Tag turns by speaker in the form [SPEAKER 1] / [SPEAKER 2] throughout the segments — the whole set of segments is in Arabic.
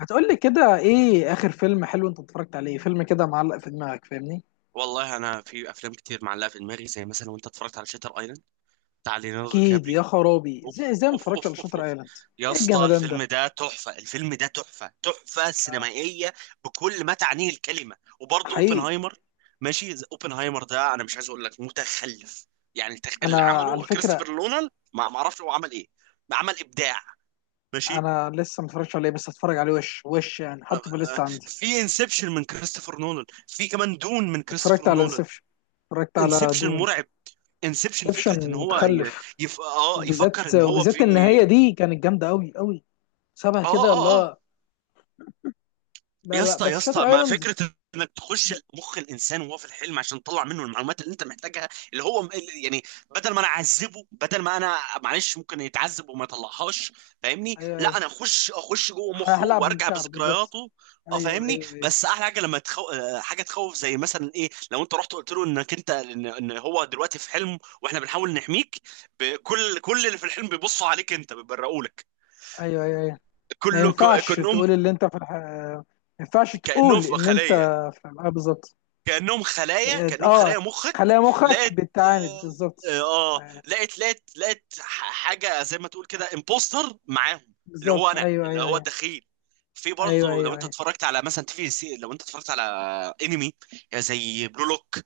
[SPEAKER 1] هتقول لي كده ايه اخر فيلم حلو انت اتفرجت عليه؟ فيلم كده معلق في دماغك فاهمني.
[SPEAKER 2] والله انا في افلام كتير معلقه في دماغي، زي مثلا، وانت اتفرجت على شاتر ايلاند بتاع ليوناردو دي
[SPEAKER 1] اكيد
[SPEAKER 2] كابريو؟
[SPEAKER 1] يا خرابي، ازاي
[SPEAKER 2] اوف
[SPEAKER 1] ازاي ما
[SPEAKER 2] اوف
[SPEAKER 1] اتفرجتش على
[SPEAKER 2] اوف اوف
[SPEAKER 1] شاتر
[SPEAKER 2] اوف
[SPEAKER 1] ايلاند!
[SPEAKER 2] يا
[SPEAKER 1] ايه
[SPEAKER 2] اسطى
[SPEAKER 1] الجمدان
[SPEAKER 2] الفيلم
[SPEAKER 1] ده؟
[SPEAKER 2] ده تحفه، الفيلم ده تحفه سينمائيه بكل ما تعنيه الكلمه. وبرضه
[SPEAKER 1] حقيقي.
[SPEAKER 2] اوبنهايمر. ماشي، اوبنهايمر ده انا مش عايز اقول لك متخلف، يعني اللي
[SPEAKER 1] انا
[SPEAKER 2] عمله
[SPEAKER 1] على فكره
[SPEAKER 2] كريستوفر نولان، ما اعرفش هو عمل ايه، عمل ابداع. ماشي.
[SPEAKER 1] انا لسه ما اتفرجتش عليه، بس اتفرج عليه وش وش يعني، حطه في
[SPEAKER 2] آه،
[SPEAKER 1] الليسته عندي.
[SPEAKER 2] في انسبشن من كريستوفر نولان، في كمان دون من
[SPEAKER 1] اتفرجت
[SPEAKER 2] كريستوفر
[SPEAKER 1] على
[SPEAKER 2] نولان.
[SPEAKER 1] انسبشن، اتفرجت على
[SPEAKER 2] انسبشن
[SPEAKER 1] دوم.
[SPEAKER 2] مرعب. انسبشن فكره ان
[SPEAKER 1] انسبشن
[SPEAKER 2] هو ي...
[SPEAKER 1] متخلف،
[SPEAKER 2] يف... اه
[SPEAKER 1] وبالذات
[SPEAKER 2] يفكر ان هو
[SPEAKER 1] وبالذات
[SPEAKER 2] في.
[SPEAKER 1] النهايه دي كانت جامده قوي قوي، شبه
[SPEAKER 2] اه
[SPEAKER 1] كده اللي
[SPEAKER 2] اه اه
[SPEAKER 1] هو. لا
[SPEAKER 2] يا
[SPEAKER 1] لا،
[SPEAKER 2] اسطى،
[SPEAKER 1] بس
[SPEAKER 2] يا اسطى،
[SPEAKER 1] شاتر
[SPEAKER 2] مع
[SPEAKER 1] ايلاند.
[SPEAKER 2] فكره انك تخش مخ الانسان وهو في الحلم عشان تطلع منه المعلومات اللي انت محتاجها، اللي هو يعني بدل ما انا اعذبه، بدل ما انا معلش ممكن يتعذب وما يطلعهاش، فاهمني؟
[SPEAKER 1] ايوه
[SPEAKER 2] لا،
[SPEAKER 1] ايوه،
[SPEAKER 2] انا اخش جوه مخه
[SPEAKER 1] هلعب
[SPEAKER 2] وارجع
[SPEAKER 1] بمشاعره بالظبط.
[SPEAKER 2] بذكرياته. اه،
[SPEAKER 1] ايوه
[SPEAKER 2] فاهمني؟
[SPEAKER 1] ايوه ايوه.
[SPEAKER 2] بس احلى حاجه لما تخو... آه، حاجه تخوف، زي مثلا ايه لو انت رحت قلت له انك انت إن هو دلوقتي في حلم واحنا بنحاول نحميك. كل اللي في الحلم بيبصوا عليك انت، بيبرقوا لك
[SPEAKER 1] ايوه ايوه أيوة. ما
[SPEAKER 2] كله،
[SPEAKER 1] ينفعش تقول
[SPEAKER 2] كانهم،
[SPEAKER 1] اللي انت في الح... ما ينفعش
[SPEAKER 2] كانهم
[SPEAKER 1] تقول
[SPEAKER 2] في
[SPEAKER 1] ان انت
[SPEAKER 2] خليه.
[SPEAKER 1] في الحلقة بالظبط.
[SPEAKER 2] كأنهم خلايا، كأنهم
[SPEAKER 1] اه،
[SPEAKER 2] خلايا مخك.
[SPEAKER 1] خلايا مخك
[SPEAKER 2] لقت،
[SPEAKER 1] بتعاند بالظبط.
[SPEAKER 2] اه،
[SPEAKER 1] آه،
[SPEAKER 2] لقت حاجة زي ما تقول كده امبوستر معاهم، اللي هو
[SPEAKER 1] بالظبط
[SPEAKER 2] انا،
[SPEAKER 1] ايوه
[SPEAKER 2] اللي
[SPEAKER 1] ايوه
[SPEAKER 2] هو
[SPEAKER 1] ايوه.
[SPEAKER 2] الدخيل. في
[SPEAKER 1] ايوه
[SPEAKER 2] برضه لو
[SPEAKER 1] ايوه
[SPEAKER 2] انت
[SPEAKER 1] ايوه.
[SPEAKER 2] اتفرجت على مثلا تي في سي، لو انت اتفرجت على انمي، زي بلو لوك،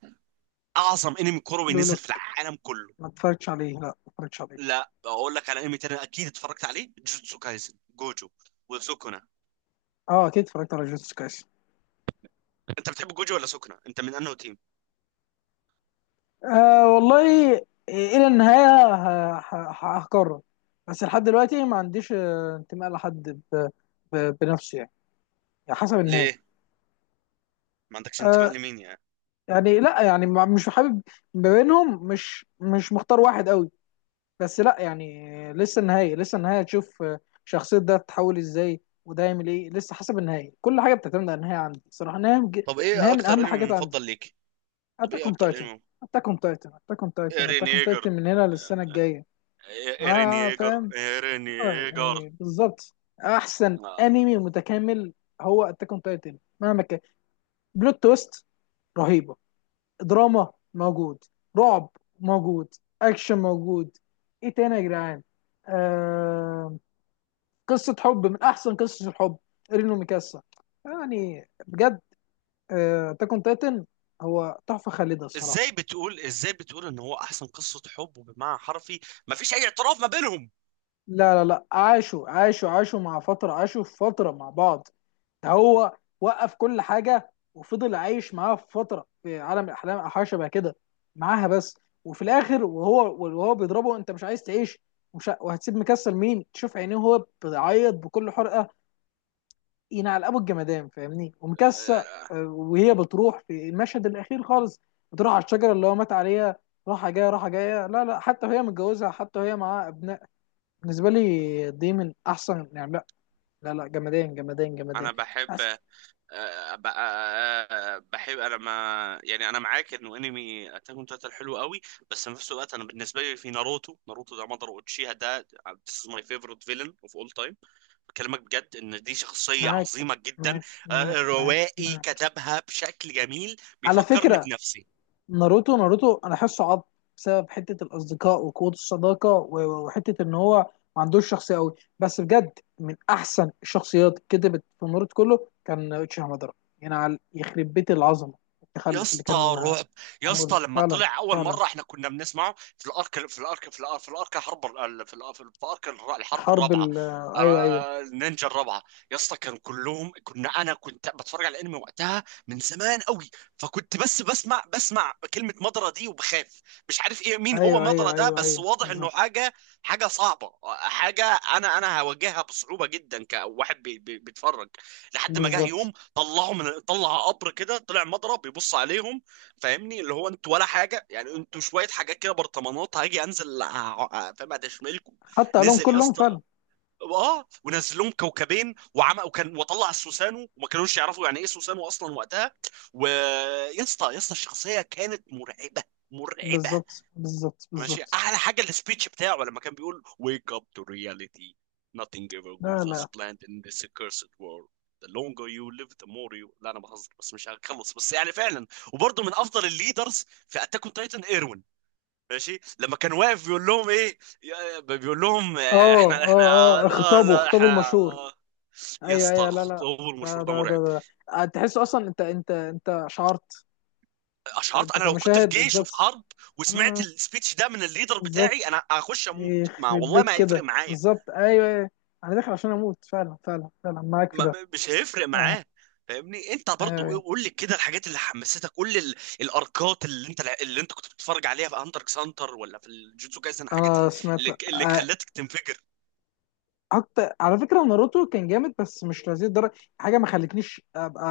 [SPEAKER 2] اعظم انمي كروي نزل
[SPEAKER 1] لولو،
[SPEAKER 2] في العالم كله.
[SPEAKER 1] ما اتفرجتش عليه، لا ما اتفرجتش عليه.
[SPEAKER 2] لا، اقول لك على انمي تاني اكيد اتفرجت عليه، جوجوتسو كايزن، جوجو وسوكونا.
[SPEAKER 1] اه اكيد اتفرجت على جوتس كايس.
[SPEAKER 2] انت بتحب جوجو ولا سوكونا؟ انت من انه تيم؟
[SPEAKER 1] آه والله. إيه، الى النهايه هقرر. بس لحد دلوقتي ما عنديش انتماء لحد بنفسه يعني. يعني حسب النهايه.
[SPEAKER 2] ليه ما عندكش انتماء
[SPEAKER 1] آه،
[SPEAKER 2] لمين يعني؟
[SPEAKER 1] يعني لا يعني مش حابب ما بينهم، مش مختار واحد قوي. بس لا يعني، لسه النهاية، لسه النهاية تشوف شخصية ده تتحول ازاي وده يعمل ايه. لسه حسب النهاية، كل حاجة بتعتمد على النهاية عندي صراحة.
[SPEAKER 2] طب ايه
[SPEAKER 1] النهاية من
[SPEAKER 2] اكتر
[SPEAKER 1] أهم
[SPEAKER 2] انمي
[SPEAKER 1] حاجات
[SPEAKER 2] مفضل
[SPEAKER 1] عندي.
[SPEAKER 2] ليك؟ طب
[SPEAKER 1] أتاك
[SPEAKER 2] ايه
[SPEAKER 1] أون
[SPEAKER 2] اكتر
[SPEAKER 1] تايتن.
[SPEAKER 2] انمي؟ ايرين
[SPEAKER 1] أتاك أون
[SPEAKER 2] ييجر،
[SPEAKER 1] تايتن من هنا للسنة الجاية.
[SPEAKER 2] ايرين
[SPEAKER 1] اه
[SPEAKER 2] ييجر
[SPEAKER 1] فاهم.
[SPEAKER 2] ايرين
[SPEAKER 1] اه
[SPEAKER 2] ييجر
[SPEAKER 1] يعني بالظبط. أحسن
[SPEAKER 2] آه.
[SPEAKER 1] أنمي متكامل هو أتاك أون تايتن مهما كان. بلوت تويست رهيبة، دراما موجود، رعب موجود، اكشن موجود. ايه تاني يا جدعان؟ آه... قصة حب من احسن قصص الحب، رينو ميكاسا. يعني بجد اتاك اون تايتن هو تحفة خالدة الصراحة.
[SPEAKER 2] ازاي بتقول، ازاي بتقول ان هو احسن قصة حب؟ وبمعنى حرفي ما فيش اي اعتراف ما بينهم.
[SPEAKER 1] لا لا لا، عاشوا عاشوا مع فترة، عاشوا في فترة مع بعض. هو وقف كل حاجه وفضل عايش معاها في فتره، في عالم الاحلام او حاجه شبه كده، معاها بس. وفي الاخر وهو بيضربه، انت مش عايز تعيش؟ وهتسيب مكسل مين تشوف عينيه وهو بيعيط بكل حرقه، ينعل ابو الجمدان فاهمني، ومكسل
[SPEAKER 2] آه،
[SPEAKER 1] وهي بتروح في المشهد الاخير خالص. بتروح على الشجره اللي هو مات عليها، راحه جايه راحه جايه، لا لا، حتى وهي متجوزه، حتى وهي معاها ابناء. بالنسبه لي دي من احسن، يعني لا لا لا، جمدان جمدان جمدان.
[SPEAKER 2] انا بحب، آه، ب- آه، بحب، انا ما يعني انا معاك انه انمي اتاك اون تايتن حلو قوي، بس في نفس الوقت انا بالنسبه لي في ناروتو، ناروتو ده مضر اوتشيها ده، آه، this is my favorite villain of all time. بكلمك بجد ان دي شخصية
[SPEAKER 1] معاك
[SPEAKER 2] عظيمة جدا.
[SPEAKER 1] معاك
[SPEAKER 2] آه،
[SPEAKER 1] معاك
[SPEAKER 2] روائي
[SPEAKER 1] معاك.
[SPEAKER 2] كتبها بشكل جميل.
[SPEAKER 1] على
[SPEAKER 2] بيفكرني
[SPEAKER 1] فكرة
[SPEAKER 2] بنفسي.
[SPEAKER 1] ناروتو، ناروتو أنا حاسه عض بسبب حتة الأصدقاء وقوة الصداقة، وحتة إن هو ما عندوش شخصية أوي، بس بجد من أحسن الشخصيات كتبت في ناروتو كله كان اوتشي هامادارا. يعني على يخرب بيت العظمة،
[SPEAKER 2] يا
[SPEAKER 1] التخلف اللي
[SPEAKER 2] اسطى
[SPEAKER 1] كان
[SPEAKER 2] رعب. يا
[SPEAKER 1] معمول
[SPEAKER 2] اسطى لما
[SPEAKER 1] فعلا،
[SPEAKER 2] طلع اول
[SPEAKER 1] فعلا.
[SPEAKER 2] مره احنا كنا بنسمعه في الارك، حرب في الارك في الارك الحرب
[SPEAKER 1] حرب ال،
[SPEAKER 2] الرابعه،
[SPEAKER 1] أيوه أيوه.
[SPEAKER 2] آه، النينجا الرابعه. يا اسطى كانوا كلهم، انا كنت بتفرج على الانمي وقتها من زمان قوي، فكنت بس بسمع كلمه مضرة دي وبخاف، مش عارف ايه، مين هو
[SPEAKER 1] أيوه
[SPEAKER 2] مضرة
[SPEAKER 1] أيوه
[SPEAKER 2] ده؟
[SPEAKER 1] أيوه
[SPEAKER 2] بس
[SPEAKER 1] أيوه
[SPEAKER 2] واضح انه
[SPEAKER 1] بالظبط.
[SPEAKER 2] حاجه، حاجه صعبه، حاجه انا هواجهها بصعوبه جدا كواحد بيتفرج، لحد ما جه
[SPEAKER 1] بالظبط
[SPEAKER 2] يوم طلعه، من طلع قبر كده، طلع مضرب بيبص عليهم، فاهمني؟ اللي هو انتوا ولا حاجه يعني، انتوا شويه حاجات كده برطمانات، هاجي انزل فاهم ادشملكم.
[SPEAKER 1] حتى قالهم
[SPEAKER 2] نزل يا
[SPEAKER 1] كلهم
[SPEAKER 2] اسطى،
[SPEAKER 1] فعلا.
[SPEAKER 2] اه، ونزل لهم كوكبين وعمى، وكان وطلع السوسانو وما كانوش يعرفوا يعني ايه سوسانو اصلا وقتها. ويا اسطى، يا اسطى، الشخصيه كانت مرعبه، مرعبه.
[SPEAKER 1] بالظبط بالظبط
[SPEAKER 2] ماشي،
[SPEAKER 1] بالظبط.
[SPEAKER 2] احلى حاجه السبيتش بتاعه لما كان بيقول: "wake up to reality, nothing ever
[SPEAKER 1] لا
[SPEAKER 2] goes as
[SPEAKER 1] لا.
[SPEAKER 2] planned in this cursed world, the longer you live the more you"، لا انا بهزر بس مش هخلص، بس يعني فعلا. وبرضه من افضل الليدرز في اتاك اون تايتن ايروين. ماشي، لما كان واقف بيقول لهم ايه، بيقول لهم، آه،
[SPEAKER 1] اه
[SPEAKER 2] احنا، احنا،
[SPEAKER 1] اه اه،
[SPEAKER 2] لا
[SPEAKER 1] خطابه،
[SPEAKER 2] لا،
[SPEAKER 1] خطابه
[SPEAKER 2] احنا.
[SPEAKER 1] المشهور.
[SPEAKER 2] يا
[SPEAKER 1] ايوه
[SPEAKER 2] اسطى
[SPEAKER 1] ايوه، لا لا.
[SPEAKER 2] خطوه
[SPEAKER 1] ده
[SPEAKER 2] المشهور ده
[SPEAKER 1] ده ده,
[SPEAKER 2] مرعب.
[SPEAKER 1] ده. تحس اصلا انت، انت شعرت. انت,
[SPEAKER 2] اشعرت
[SPEAKER 1] انت
[SPEAKER 2] انا لو كنت في
[SPEAKER 1] كمشاهد
[SPEAKER 2] جيش وفي
[SPEAKER 1] بالظبط.
[SPEAKER 2] حرب وسمعت
[SPEAKER 1] اه
[SPEAKER 2] السبيتش ده من الليدر بتاعي
[SPEAKER 1] بالظبط.
[SPEAKER 2] انا هخش اموت، ما
[SPEAKER 1] يخرب
[SPEAKER 2] والله
[SPEAKER 1] بيك
[SPEAKER 2] ما هيفرق
[SPEAKER 1] كده
[SPEAKER 2] معايا،
[SPEAKER 1] بالظبط، ايوه ايوه. انا داخل عشان اموت فعلا، فعلا فعلا معاك في ده.
[SPEAKER 2] مش هيفرق
[SPEAKER 1] اه،
[SPEAKER 2] معاه، فاهمني؟ انت
[SPEAKER 1] ايوه
[SPEAKER 2] برضو ايه،
[SPEAKER 1] ايوه.
[SPEAKER 2] قول لي كده الحاجات اللي حمستك، قول لي الاركات اللي انت، اللي انت كنت بتتفرج عليها في هانتر اكس هانتر ولا في الجوتسو كايسن، الحاجات
[SPEAKER 1] انا
[SPEAKER 2] اللي،
[SPEAKER 1] سمعت
[SPEAKER 2] اللي
[SPEAKER 1] آه.
[SPEAKER 2] خلتك تنفجر.
[SPEAKER 1] اكتر على فكره ناروتو كان جامد بس مش لهذه الدرجه، حاجه ما خلتنيش ابقى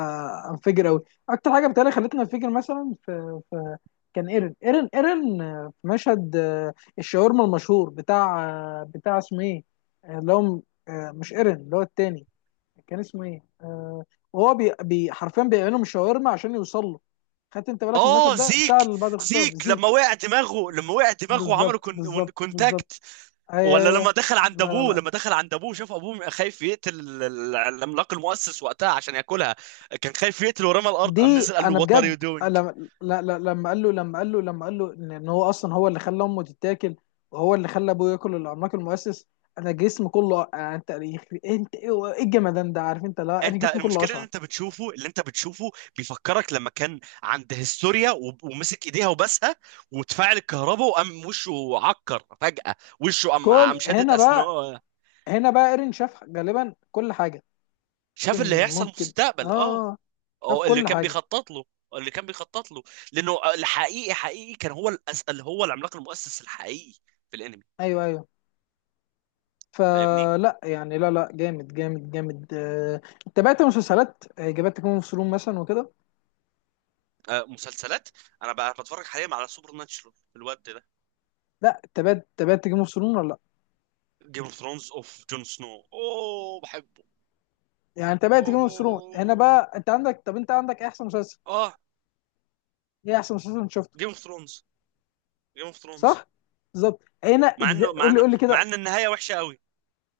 [SPEAKER 1] انفجر قوي. اكتر حاجه بتهيألي خلتني انفجر مثلا في، كان ايرن ايرن في مشهد، الشاورما المشهور بتاع، بتاع اسمه ايه، اللي هو، مش ايرن، اللي هو التاني كان اسمه ايه؟ وهو حرفيا بيعملهم الشاورما عشان يوصل له. خدت انت بالك من
[SPEAKER 2] اه،
[SPEAKER 1] المشهد ده بتاع
[SPEAKER 2] زيك،
[SPEAKER 1] اللي بعد الخطاب
[SPEAKER 2] زيك لما
[SPEAKER 1] زيك؟
[SPEAKER 2] وقع دماغه، لما وقع دماغه وعملوا
[SPEAKER 1] بالظبط
[SPEAKER 2] كون،
[SPEAKER 1] بالظبط بالظبط،
[SPEAKER 2] كونتاكت. ولا
[SPEAKER 1] آه،
[SPEAKER 2] لما دخل عند
[SPEAKER 1] لا لا
[SPEAKER 2] ابوه،
[SPEAKER 1] لا،
[SPEAKER 2] لما دخل عند ابوه شاف ابوه خايف يقتل العملاق المؤسس وقتها عشان ياكلها، كان خايف يقتل، ورمى الارض، قام
[SPEAKER 1] دي
[SPEAKER 2] نزل قال له:
[SPEAKER 1] انا
[SPEAKER 2] وات ار يو
[SPEAKER 1] بجد.
[SPEAKER 2] دوينج.
[SPEAKER 1] لما لا- لا- لما قال له لما قال له ان إن هو اصلا هو اللي خلى امه تتاكل، وهو اللي خلى ابوه ياكل العملاق المؤسس. انا جسمي كله انت انت ايه إيه الجمدان ده عارف انت، لا انا
[SPEAKER 2] انت
[SPEAKER 1] جسمي كله
[SPEAKER 2] المشكله ان
[SPEAKER 1] اشعر.
[SPEAKER 2] انت بتشوفه، اللي انت بتشوفه بيفكرك لما كان عند هيستوريا، ومسك ايديها وبسها، وتفاعل الكهرباء وقام وشه عكر فجاه، وشه قام
[SPEAKER 1] كل
[SPEAKER 2] شدد
[SPEAKER 1] هنا بقى،
[SPEAKER 2] اسنانه.
[SPEAKER 1] هنا بقى ايرين شاف غالبا كل حاجه.
[SPEAKER 2] شاف اللي
[SPEAKER 1] ممكن
[SPEAKER 2] هيحصل
[SPEAKER 1] ممكن،
[SPEAKER 2] مستقبل، اه،
[SPEAKER 1] اه، شاف
[SPEAKER 2] او اللي
[SPEAKER 1] كل
[SPEAKER 2] كان
[SPEAKER 1] حاجه.
[SPEAKER 2] بيخطط له، اللي كان بيخطط له، لانه الحقيقي، حقيقي كان هو اللي هو العملاق المؤسس الحقيقي في الانمي.
[SPEAKER 1] ايوه ايوه.
[SPEAKER 2] فاهمني؟
[SPEAKER 1] فلا يعني لا لا، جامد جامد جامد. تابعت مسلسلات جابت تكون في مثلا وكده؟
[SPEAKER 2] آه، مسلسلات. انا بقى بتفرج حاليا على سوبر ناتشورال الواد ده.
[SPEAKER 1] لا تابعت، تابعت جيم اوف ثرونز ولا لا؟
[SPEAKER 2] جيم اوف ثرونز، اوف، جون سنو، اوه، بحبه.
[SPEAKER 1] يعني انت بقى جيم اوف ثرونز هنا
[SPEAKER 2] اوه.
[SPEAKER 1] بقى، انت عندك، طب انت عندك إيه احسن مسلسل؟
[SPEAKER 2] اه.
[SPEAKER 1] ايه احسن مسلسل انت شفته؟
[SPEAKER 2] جيم اوف ثرونز، جيم اوف ثرونز.
[SPEAKER 1] صح، بالظبط.
[SPEAKER 2] مع انه، مع
[SPEAKER 1] قول لي،
[SPEAKER 2] انه،
[SPEAKER 1] قول لي
[SPEAKER 2] مع
[SPEAKER 1] كده.
[SPEAKER 2] ان النهايه وحشه قوي.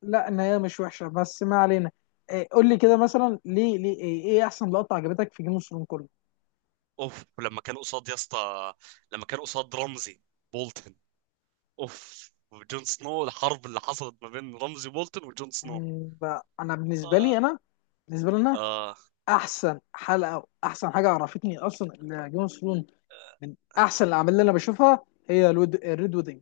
[SPEAKER 1] لا النهايه مش وحشه، بس ما علينا. إيه، قول لي كده مثلا، ليه ليه ايه, إيه احسن لقطه عجبتك في جيم اوف ثرونز كله؟
[SPEAKER 2] اوف، لما كان قصاد يا اسطى، لما كان قصاد رمزي بولتن، اوف، وجون سنو، الحرب اللي حصلت ما بين رمزي بولتن وجون سنو.
[SPEAKER 1] يعني بقى انا بالنسبه
[SPEAKER 2] اه
[SPEAKER 1] لي انا، بالنسبه لي انا،
[SPEAKER 2] اه,
[SPEAKER 1] احسن حلقه واحسن حاجه عرفتني اصلا جيم اوف ثرونز من احسن الاعمال اللي انا بشوفها، هي الريد ويدنج.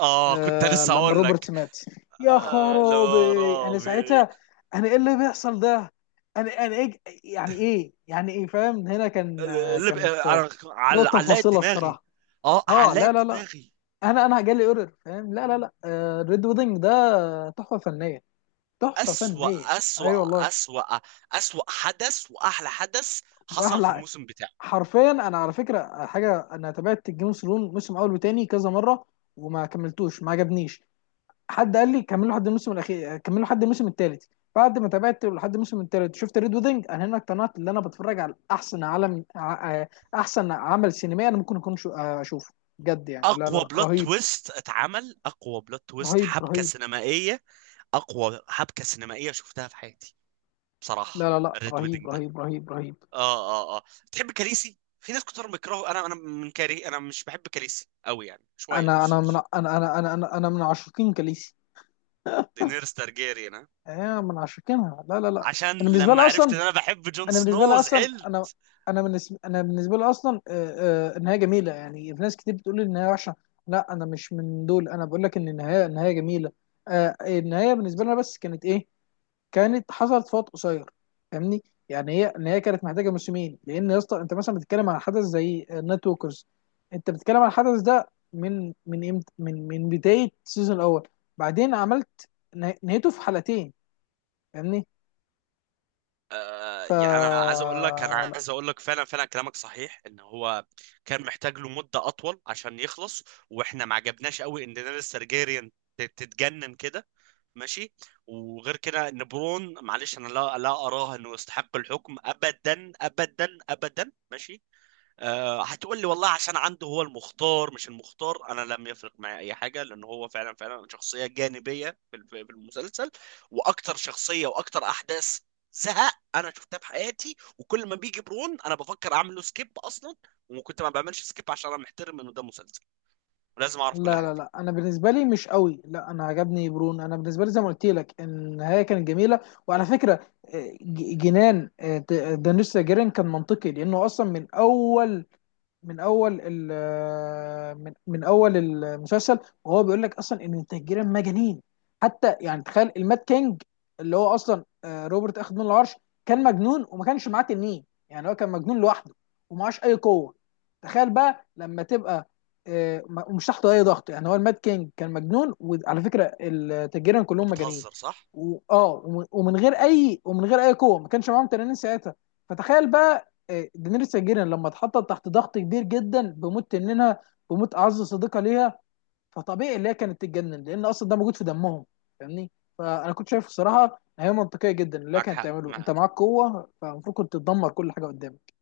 [SPEAKER 2] آه كنت
[SPEAKER 1] آه
[SPEAKER 2] لسه
[SPEAKER 1] لما
[SPEAKER 2] اقول
[SPEAKER 1] روبرت
[SPEAKER 2] لك.
[SPEAKER 1] مات، يا
[SPEAKER 2] آه، لا،
[SPEAKER 1] خرابي انا
[SPEAKER 2] رابي.
[SPEAKER 1] ساعتها، انا ايه اللي بيحصل ده، انا إيه يعني، ايه يعني، ايه فاهم، هنا كان،
[SPEAKER 2] اللي ب- آه،
[SPEAKER 1] كانت نقطة
[SPEAKER 2] علقت
[SPEAKER 1] فاصلة
[SPEAKER 2] دماغي.
[SPEAKER 1] الصراحة.
[SPEAKER 2] اه،
[SPEAKER 1] اه لا لا
[SPEAKER 2] علقت
[SPEAKER 1] لا،
[SPEAKER 2] دماغي.
[SPEAKER 1] انا جالي اورر فاهم، لا لا لا، آه ريد ويدنج ده تحفة فنية، تحفة
[SPEAKER 2] أسوأ،
[SPEAKER 1] فنية اي. أيوة
[SPEAKER 2] أسوأ،
[SPEAKER 1] والله.
[SPEAKER 2] أسوأ، أسوأ حدث وأحلى حدث حصل في
[SPEAKER 1] واحلى.
[SPEAKER 2] الموسم.
[SPEAKER 1] حرفيا انا على فكره حاجه، انا تابعت جيم اوف ثرونز موسم اول وتاني كذا مره وما كملتوش، ما عجبنيش. حد قال لي كملوا لحد الموسم الاخير، كملوا لحد الموسم الثالث. بعد ما تابعت لحد الموسم الثالث شفت ريد ويدنج، انا هنا اقتنعت ان انا بتفرج على احسن احسن عمل سينمائي انا ممكن اكون اشوفه بجد. يعني لا لا
[SPEAKER 2] اقوى
[SPEAKER 1] لا،
[SPEAKER 2] بلوت
[SPEAKER 1] رهيب
[SPEAKER 2] تويست اتعمل، اقوى بلوت تويست
[SPEAKER 1] رهيب
[SPEAKER 2] حبكه
[SPEAKER 1] رهيب.
[SPEAKER 2] سينمائيه، اقوى حبكه سينمائيه شفتها في حياتي
[SPEAKER 1] لا
[SPEAKER 2] بصراحه،
[SPEAKER 1] لا لا،
[SPEAKER 2] الريد
[SPEAKER 1] رهيب
[SPEAKER 2] ويدنج ده.
[SPEAKER 1] رهيب رهيب رهيب.
[SPEAKER 2] اه. تحب كاليسي؟ في ناس كتير بيكرهوا، انا من كاري، انا مش بحب كاليسي قوي، يعني شويه
[SPEAKER 1] انا
[SPEAKER 2] نص
[SPEAKER 1] انا من
[SPEAKER 2] نص.
[SPEAKER 1] انا أنا من عشاقين كاليسي.
[SPEAKER 2] دينيرس تارجيريان، ها؟
[SPEAKER 1] انا من عشاقينها، لا لا لا.
[SPEAKER 2] عشان
[SPEAKER 1] انا بالنسبه
[SPEAKER 2] لما
[SPEAKER 1] لي
[SPEAKER 2] عرفت
[SPEAKER 1] اصلا
[SPEAKER 2] ان انا بحب جون
[SPEAKER 1] انا بالنسبه
[SPEAKER 2] سنو
[SPEAKER 1] لي اصلا انا
[SPEAKER 2] زعلت.
[SPEAKER 1] انا بالنسبه لي اصلا، النهايه جميله. يعني في ناس كتير بتقول لي النهايه وحشه، لا انا مش من دول، انا بقول لك ان النهايه جميله. النهايه بالنسبه لنا بس كانت ايه؟ كانت حصلت في وقت قصير، فاهمني. يعني هي النهايه كانت محتاجه موسمين، لان يا اسطى انت مثلا بتتكلم عن حدث زي النايت ووكرز، انت بتتكلم عن الحدث ده من امتى، من بدايه السيزون الاول، بعدين عملت نهايته في حلقتين، فاهمني.
[SPEAKER 2] آه،
[SPEAKER 1] ف
[SPEAKER 2] يعني انا عايز اقول لك، انا عايز اقول لك فعلا، فعلا كلامك صحيح ان هو كان محتاج له مدة أطول عشان يخلص، وإحنا ما عجبناش قوي إن دينيريس تارجيريان تتجنن كده، ماشي. وغير كده ان برون، معلش انا، لا لا، اراه انه يستحق الحكم ابدا، ابدا، ابدا، ماشي. أه، هتقول لي والله عشان عنده هو المختار، مش المختار، انا لم يفرق معي اي حاجه، لان هو فعلا، فعلا شخصيه جانبيه في في المسلسل، واكتر شخصيه واكتر احداث زهق انا شفتها في حياتي، وكل ما بيجي برون انا بفكر اعمل له سكيب اصلا، وكنت ما بعملش سكيب عشان انا محترم انه ده مسلسل ولازم اعرف كل
[SPEAKER 1] لا
[SPEAKER 2] حاجه
[SPEAKER 1] لا
[SPEAKER 2] فيه.
[SPEAKER 1] لا، انا بالنسبه لي مش قوي، لا انا عجبني برون. انا بالنسبه لي زي ما قلت لك النهايه كانت جميله. وعلى فكره، جنان دانيس جيرين كان منطقي، لانه اصلا من اول، من اول من اول المسلسل وهو بيقول لك اصلا ان التهجيرة مجانين. حتى يعني تخيل المات كينج اللي هو اصلا، روبرت اخذ منه العرش، كان مجنون وما كانش معاه تنين. يعني هو كان مجنون لوحده ومعاش اي قوه. تخيل بقى لما تبقى، ومش تحت اي ضغط. يعني هو المات كينج كان مجنون، وعلى فكره التهجيرة كلهم مجانين.
[SPEAKER 2] بتهزر؟ صح.
[SPEAKER 1] اه ومن غير اي ومن غير اي قوه، ما كانش معاهم تنانين ساعتها. فتخيل بقى دينيريس تارجيريان لما اتحطت تحت ضغط كبير جدا بموت تنينها، بموت اعز صديقه ليها، فطبيعي اللي هي كانت تتجنن، لان اصلا ده موجود في دمهم، فاهمني. فانا كنت شايف الصراحه إن هي منطقيه جدا، اللي هي
[SPEAKER 2] معك
[SPEAKER 1] كانت
[SPEAKER 2] حق،
[SPEAKER 1] تعمله انت معاك
[SPEAKER 2] معك.
[SPEAKER 1] قوه فالمفروض كنت تدمر كل حاجه قدامك.